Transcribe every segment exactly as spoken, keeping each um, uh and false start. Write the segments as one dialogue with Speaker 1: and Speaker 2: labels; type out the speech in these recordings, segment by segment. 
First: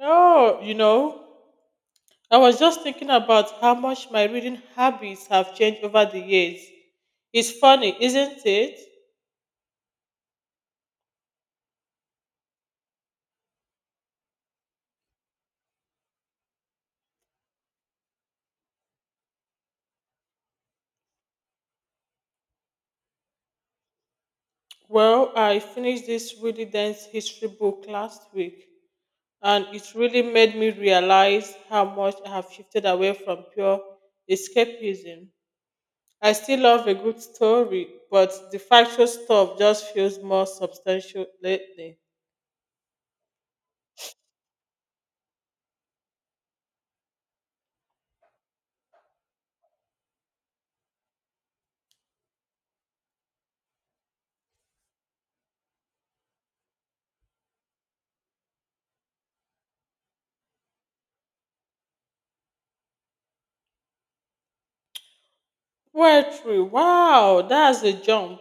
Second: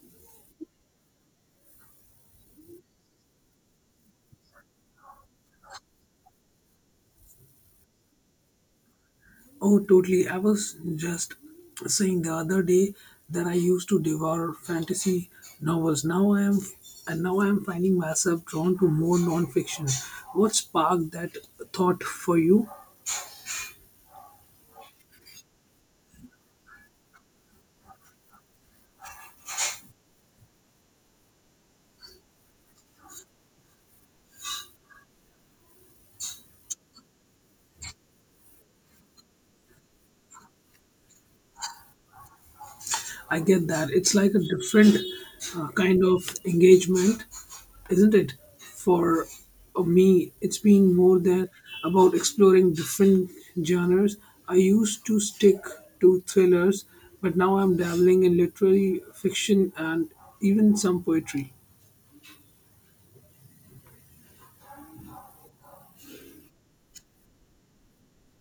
Speaker 1: Oh, you know, I was just thinking about how much my reading habits have changed over the years. It's funny, isn't it?
Speaker 2: Oh, totally. I was just saying the other day that I used to devour fantasy novels. Now I am, and now I am finding myself drawn to more non-fiction. What sparked that thought for you?
Speaker 1: Well, I finished this really dense history book last week, and it really made me realize how much I have shifted away from pure escapism. I still love a good story, but the factual stuff just feels more substantial lately.
Speaker 2: I get that it's like a different uh, kind of engagement, isn't it? For uh, me, it's been more than about exploring different genres. I used to stick to thrillers, but now I'm dabbling in literary fiction and even some poetry.
Speaker 1: Poetry, wow, that's a jump.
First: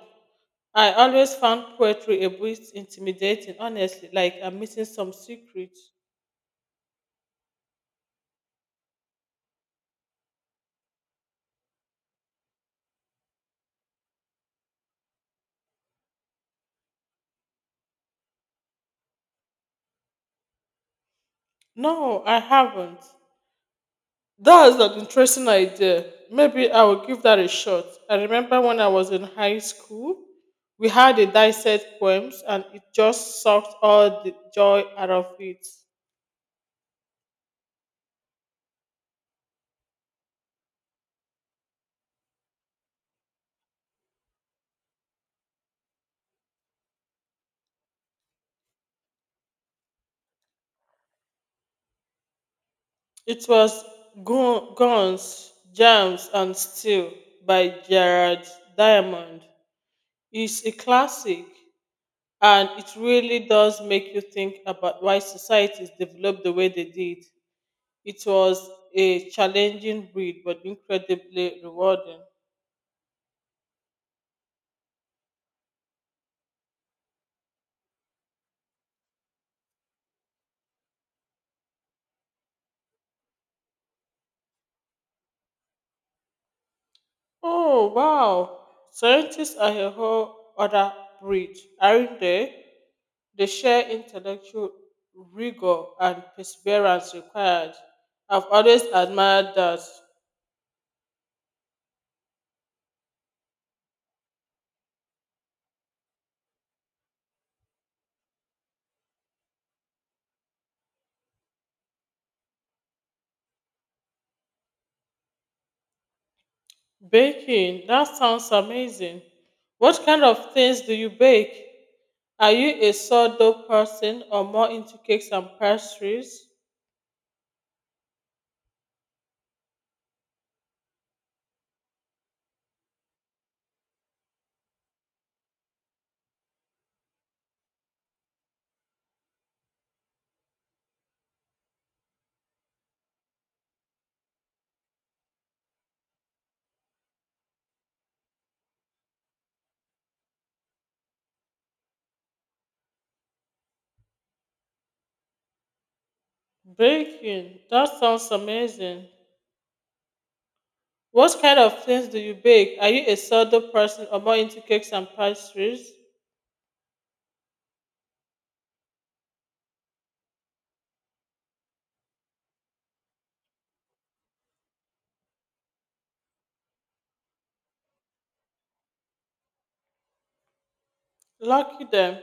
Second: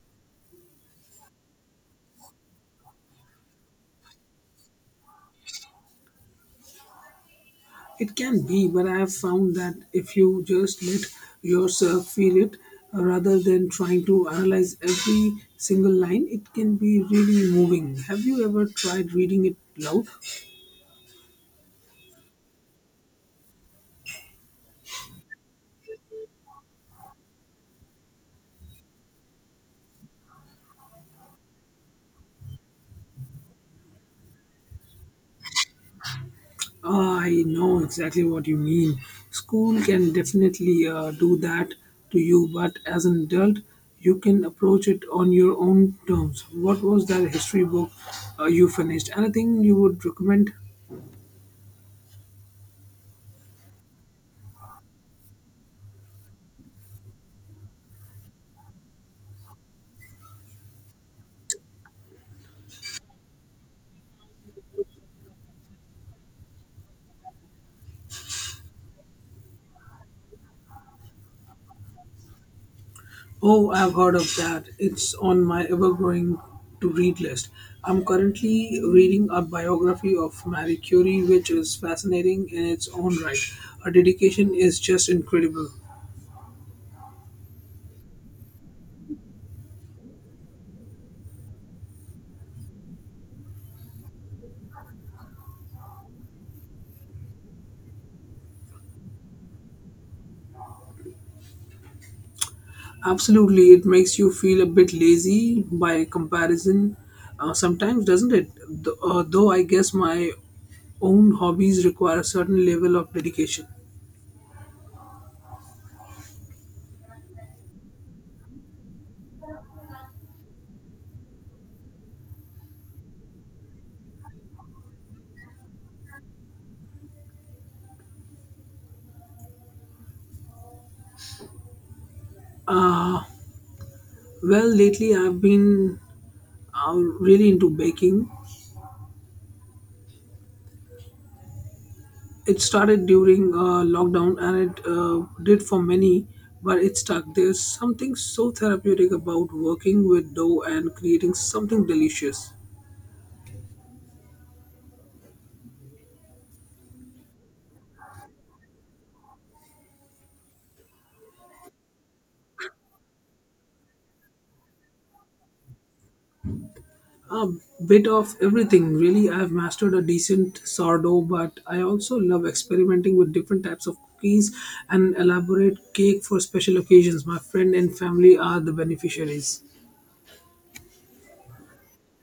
Speaker 1: I always found poetry a bit intimidating, honestly, like I'm missing some secret.
Speaker 2: It can be, but I have found that if you just let yourself feel it uh, rather than trying to analyze every single line, it can be really moving. Have you ever tried reading it loud?
Speaker 1: No, I haven't. That's an interesting idea. Maybe I will give that a shot. I remember when I was in high school, we had a dissect poems and it just sucked all the joy out of it.
Speaker 2: I know exactly what you mean. School can definitely uh, do that to you, but as an adult, you can approach it on your own terms. What was that history book uh, you finished? Anything you would recommend?
Speaker 1: It was Gu- Guns, Jams, and Steel by Gerard Diamond. It's a classic. And it really does make you think about why societies developed the way they did. It was a challenging breed, but incredibly rewarding.
Speaker 2: Oh, I've heard of that. It's on my ever growing to read list. I'm currently reading a biography of Marie Curie, which is fascinating in its own right. Her dedication is just incredible.
Speaker 1: Oh, wow. Scientists are a whole other breed, aren't they? They share intellectual rigor and perseverance required. I've always admired that.
Speaker 2: Absolutely, it makes you feel a bit lazy by comparison uh, sometimes, doesn't it? Th- uh, though I guess my own hobbies require a certain level of dedication.
Speaker 1: Baking, that sounds amazing. What kind of things do you bake? Are you a sourdough person or more into cakes and pastries?
Speaker 2: Uh, well, lately I've been uh, really into baking. It started during uh, lockdown and it uh, did for many, but it stuck. There's something so therapeutic about working with dough and creating something delicious.
Speaker 1: Baking. That sounds amazing. What kind of things do you bake? Are you a sourdough person or more into cakes and pastries?
Speaker 2: A bit of everything, really. I've mastered a decent sourdough, but I also love experimenting with different types of cookies and elaborate cake for special occasions. My friend and family are the beneficiaries.
Speaker 1: Lucky them.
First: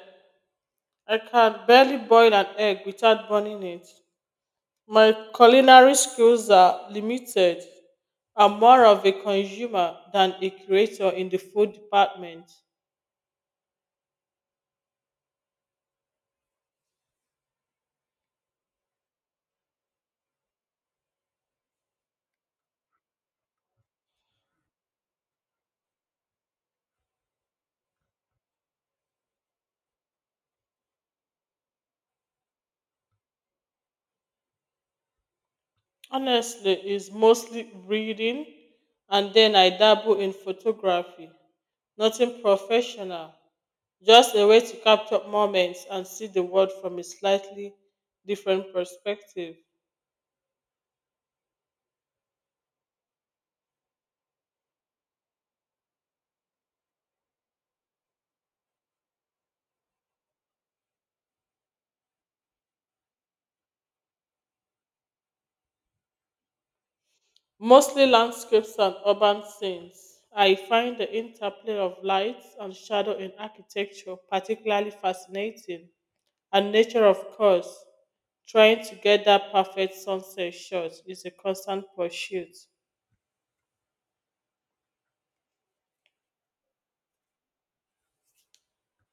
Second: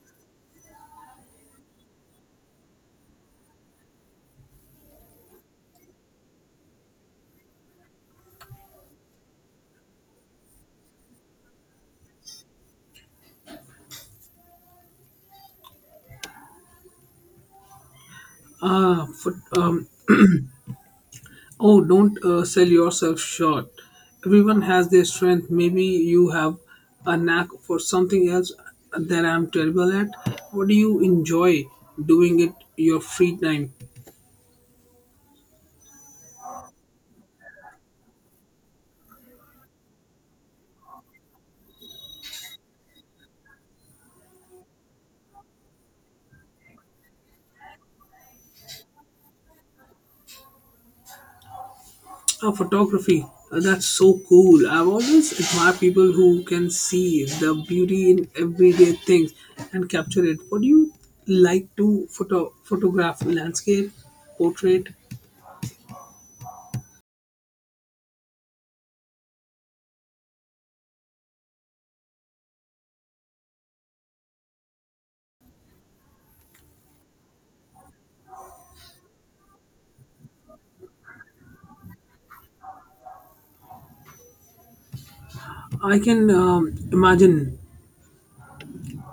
Speaker 1: I can barely boil an egg without burning it. My culinary skills are limited. I'm more of a consumer than a creator in the food department.
Speaker 2: Ah, for, um, oh, don't uh, sell yourself short. Everyone has their strength. Maybe you have a knack for something else that I'm terrible at. What do you enjoy doing it your free time?
Speaker 1: Honestly, it's mostly reading and then I dabble in photography. Nothing professional, just a way to capture moments and see the world from a slightly different perspective.
Speaker 2: Oh, photography. Uh, That's so cool. I've always admired people who can see the beauty in everyday things and capture it. What do you like to photo photograph? Landscape, portrait.
Speaker 1: Mostly landscapes and urban scenes. I find the interplay of light and shadow in architecture particularly fascinating, and nature, of course. Trying to get that perfect sunset shot is a constant pursuit.
Speaker 2: I can um, imagine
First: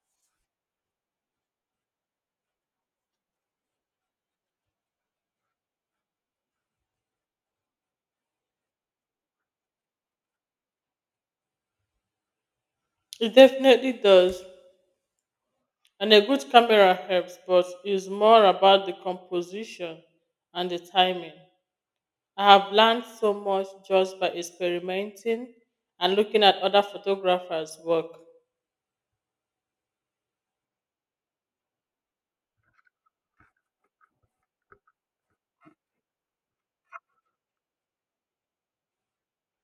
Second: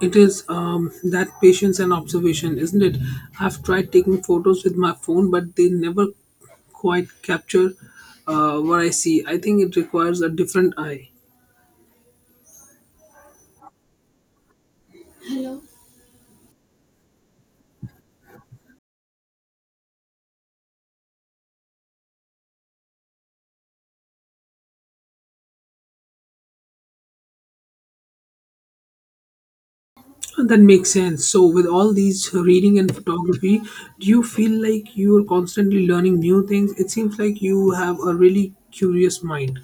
Speaker 2: it is um, that patience and observation, isn't it? I've tried taking photos with my phone, but they never quite capture uh, what I see. I think it requires a different eye.
Speaker 1: It definitely does. And a good camera helps, but it's more about the composition and the timing. I have learned so much just by experimenting and looking at other photographers' work.
Speaker 2: That makes sense. So, with all these reading and photography, do you feel like you are constantly learning new things? It seems like you have a really curious mind.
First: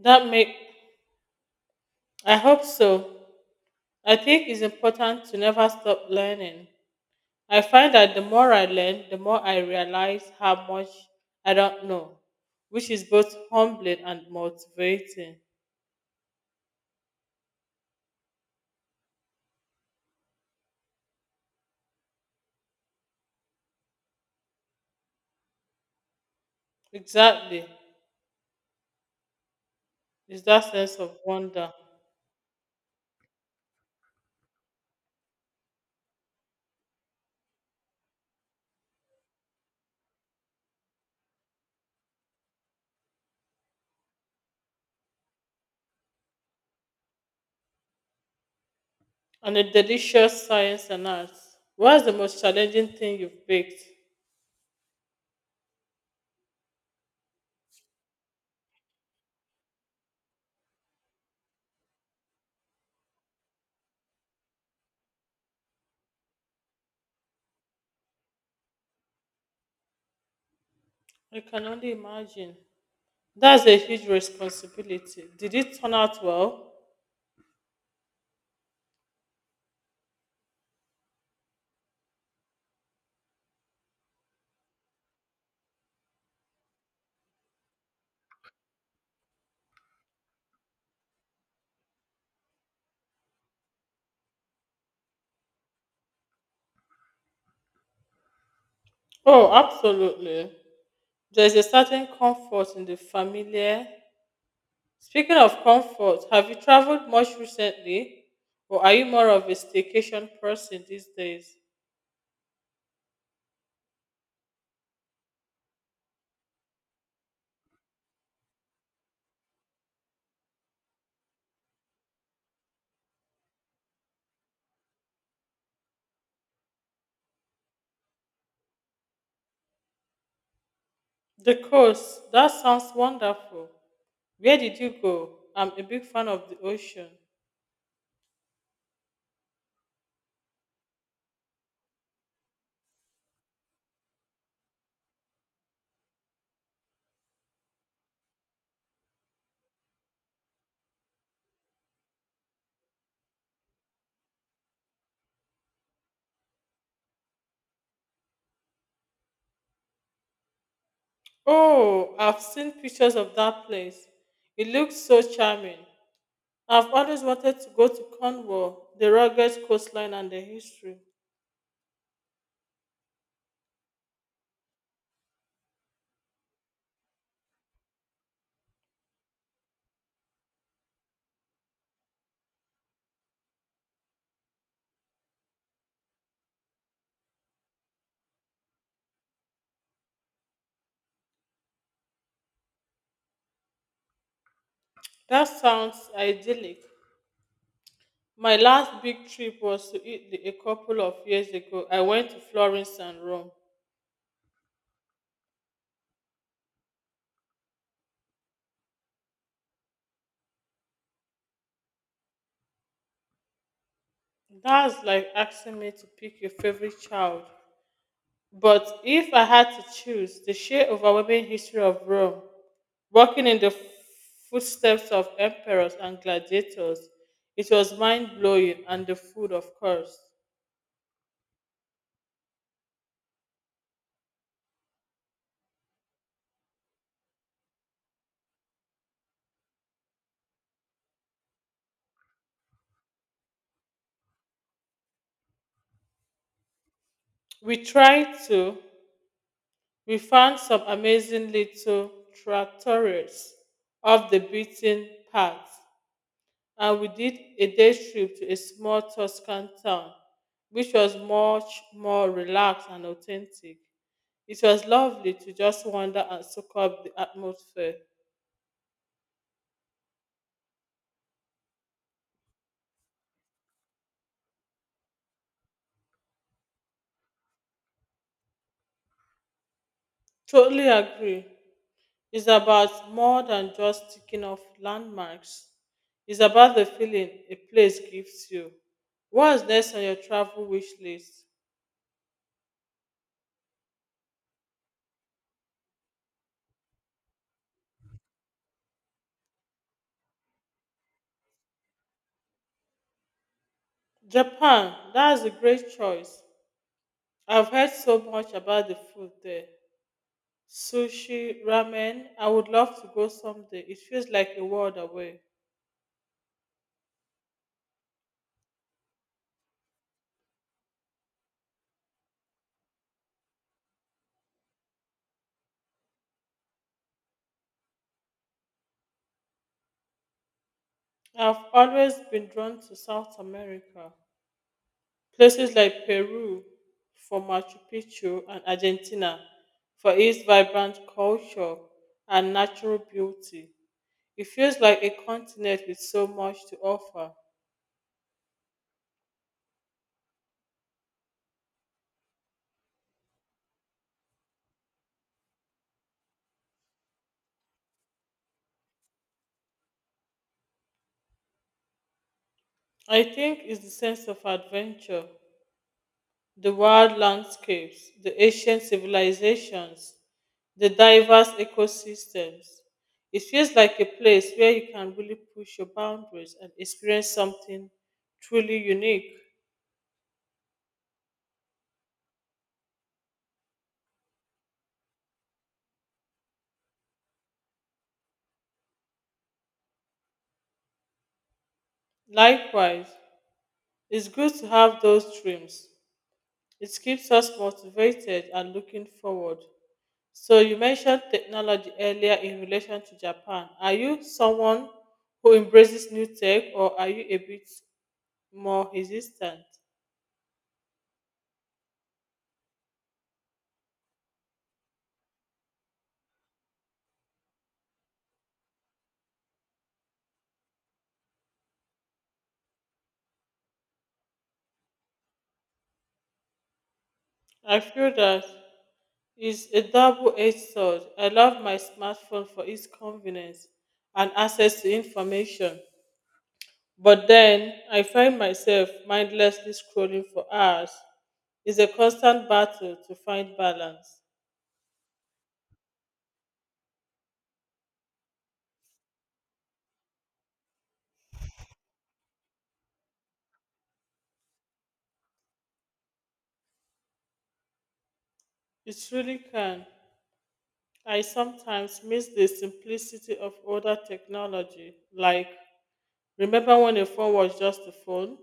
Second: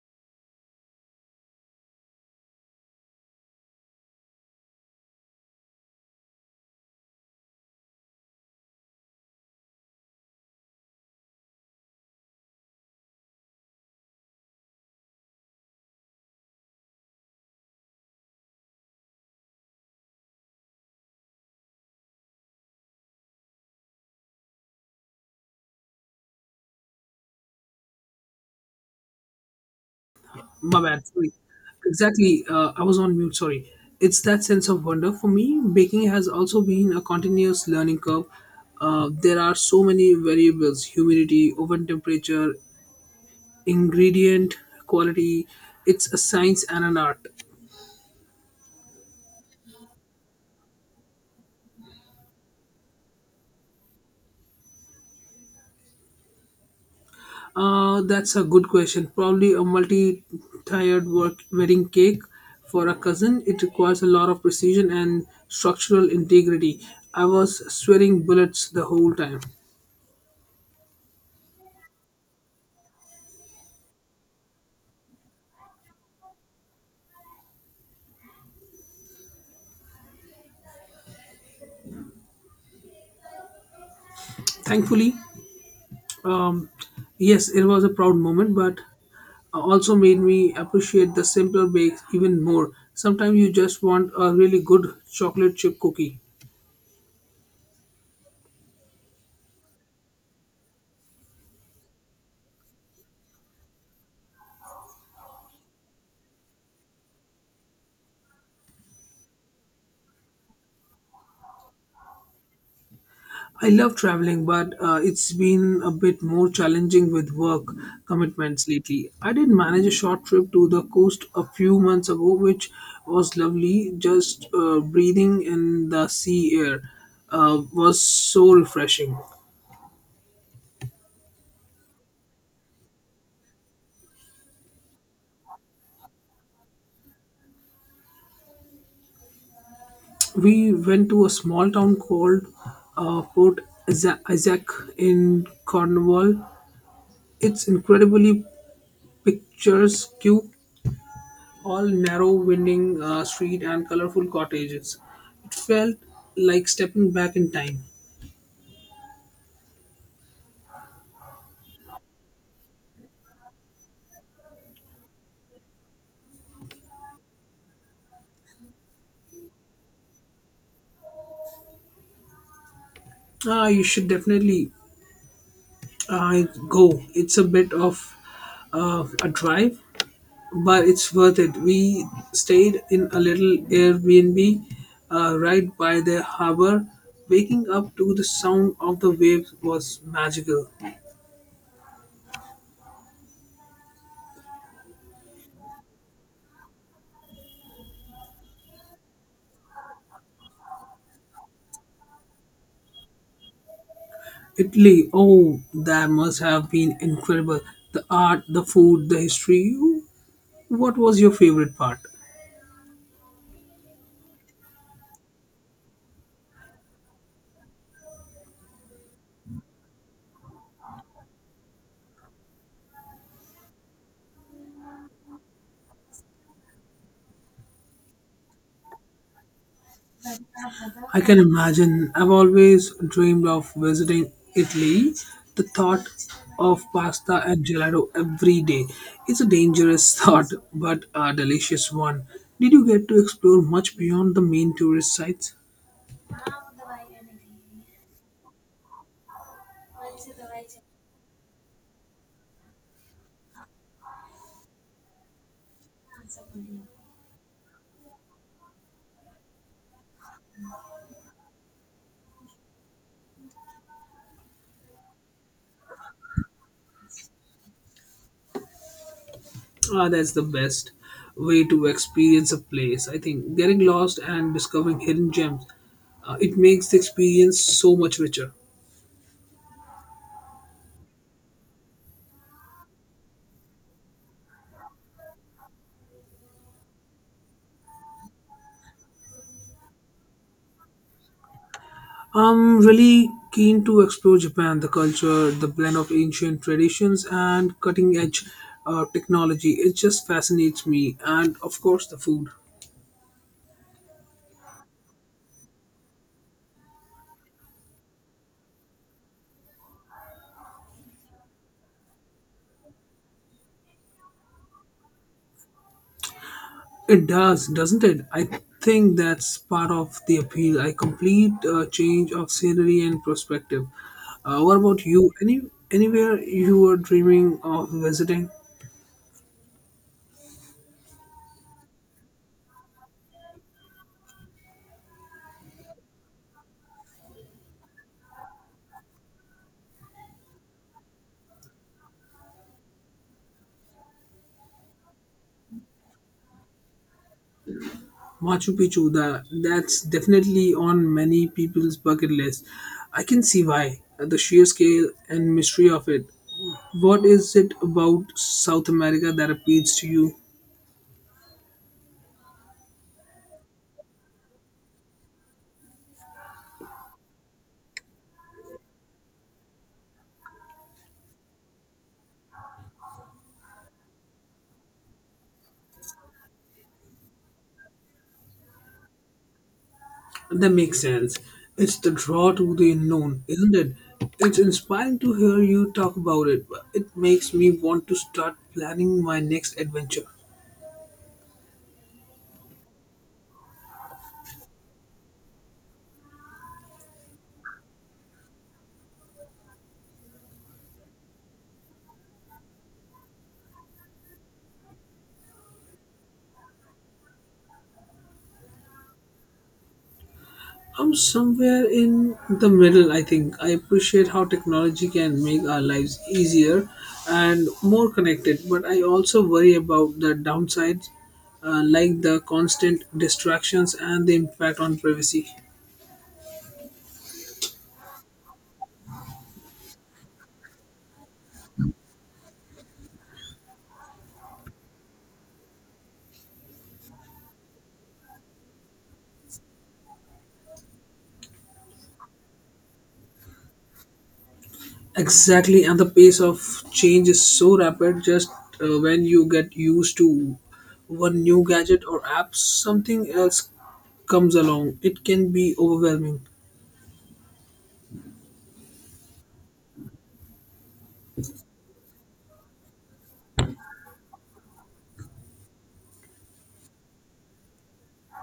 Speaker 1: That make I hope so. I think it's important to never stop learning. I find that the more I learn, the more I realize how much I don't know, which is both humbling and motivating. Exactly. It's that
Speaker 2: My
Speaker 1: sense
Speaker 2: bad.
Speaker 1: of
Speaker 2: Sorry.
Speaker 1: wonder.
Speaker 2: Exactly. Uh, I was on mute. Sorry. It's that sense of wonder. For me, baking has also been a continuous learning curve. Uh, there are so many variables humidity, oven temperature, ingredient quality. It's a science and an art.
Speaker 1: On a delicious science and arts. What's the most challenging thing you've baked?
Speaker 2: Uh, that's a good question. Probably a multi-tiered work wedding cake for a cousin. It requires a lot of precision and structural integrity. I was sweating bullets the whole time.
Speaker 1: I can only imagine. That's a huge responsibility. Did it turn out well?
Speaker 2: Thankfully, um, yes, it was a proud moment, but also made me appreciate the simpler bakes even more. Sometimes you just want a really good chocolate chip cookie.
Speaker 1: Oh, absolutely. There's a certain comfort in the familiar. Speaking of comfort, have you traveled much recently? Or are you more of a staycation person these days?
Speaker 2: I love traveling, but uh, it's been a bit more challenging with work commitments lately. I did manage a short trip to the coast a few months ago, which was lovely. Just uh, breathing in the sea air uh, was so refreshing.
Speaker 1: The coast. That sounds wonderful. Where did you go? I'm a big fan of the ocean.
Speaker 2: We went to a small town called uh, Port Isa- Isaac in Cornwall. It's incredibly picturesque all narrow, winding uh, street and colorful cottages. It felt like stepping back in time.
Speaker 1: Oh, I've seen pictures of that place. It looks so charming. I've always wanted to go to Cornwall, the rugged coastline and the history.
Speaker 2: Ah, you should definitely uh, go. It's a bit of uh, a drive, but it's worth it. We stayed in a little Airbnb uh, right by the harbor. Waking up to the sound of the waves was magical.
Speaker 1: That sounds idyllic. My last big trip was to Italy a couple of years ago. I went to Florence and Rome.
Speaker 2: Italy, oh, that must have been incredible. The art, the food, the history. What was your favorite part?
Speaker 1: That's like asking me to pick your favorite child. But if I had to choose the sheer overwhelming history of Rome, walking in the footsteps of emperors and gladiators, it was mind blowing and the food, of course.
Speaker 2: I can imagine. I've always dreamed of visiting Italy. The thought of pasta and gelato every day. It's a dangerous thought, but a delicious one. Did you get to explore much beyond the main tourist sites?
Speaker 1: We tried to, we found some amazing little trattorias off the beaten path and we did a day trip to a small Tuscan town, which was much more relaxed and authentic. It was lovely to just wander and soak up the atmosphere.
Speaker 2: Ah, that's the best way to experience a place. I think getting lost and discovering hidden gems, uh, it makes the experience so much richer.
Speaker 1: Totally agree. It's about more than just ticking off landmarks. It's about the feeling a place gives you. What's next on your travel wish list?
Speaker 2: I'm really keen to explore Japan, the culture, the blend of ancient traditions and cutting edge uh, technology. It just fascinates me. And of course, the food.
Speaker 1: Japan, that's a great choice. I've heard so much about the food there. Sushi, ramen, I would love to go someday. It feels like a world away.
Speaker 2: It does, doesn't it? I think that's part of the appeal. A complete uh, change of scenery and perspective. Uh, what about you? Any anywhere you were dreaming of visiting?
Speaker 1: I've always been drawn to South America, places like Peru for Machu Picchu and Argentina for its vibrant culture and natural beauty. It feels like a continent with so much to offer.
Speaker 2: Machu Picchu, that that's definitely on many people's bucket list. I can see why. The sheer scale and mystery of it. What is it about South America that appeals to you?
Speaker 1: I think it's the sense of adventure, the wild landscapes, the ancient civilizations, the diverse ecosystems. It feels like a place where you can really push your boundaries and experience something truly unique.
Speaker 2: That makes sense. It's the draw to the unknown, isn't it? It's inspiring to hear you talk about it. It makes me want to start planning my next adventure.
Speaker 1: Likewise, it's good to have those dreams. It keeps us motivated and looking forward. So, you mentioned technology earlier in relation to Japan. Are you someone who embraces new tech or are you a bit more hesitant?
Speaker 2: I'm somewhere in the middle, I think. I appreciate how technology can make our lives easier and more connected, but I also worry about the downsides, uh, like the constant distractions and the impact on privacy.
Speaker 1: I feel that it's a double-edged sword. I love my smartphone for its convenience and access to information, but then I find myself mindlessly scrolling for hours. It's a constant battle to find balance.
Speaker 2: Exactly, and the pace of change is so rapid. Just uh, when you get used to one new gadget or app, something else comes along. It can be overwhelming.
Speaker 1: It truly can. I sometimes miss the simplicity of older technology. Like, remember when a phone was just a phone?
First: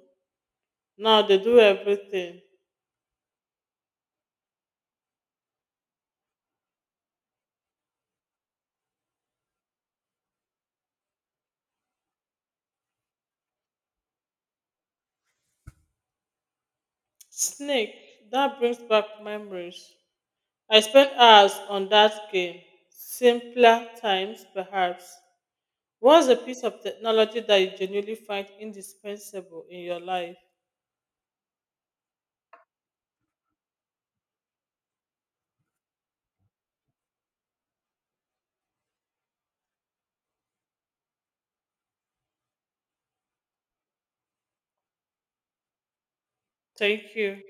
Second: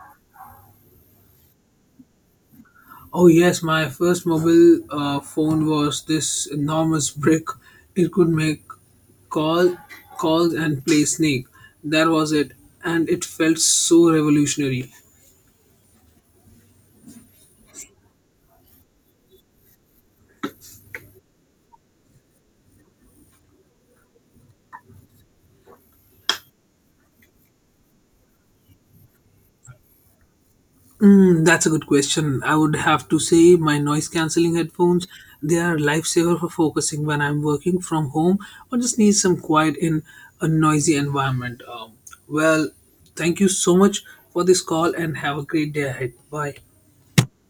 Speaker 1: Now they do everything.
Speaker 2: Oh yes, my first mobile uh, phone was this enormous brick. It could make call calls and play Snake. That was it, and it felt so revolutionary.
Speaker 1: Snake, that brings back memories. I spent hours on that game. Simpler times, perhaps. What's a piece of technology that you genuinely find indispensable in your life?
Speaker 2: Hmm, that's a good question. I would have to say my noise cancelling headphones. They are a lifesaver for focusing when I'm working from home or just need some quiet in a noisy environment. Um, well, thank you so much for this call and have a great day ahead. Bye.
Speaker 1: Thank you.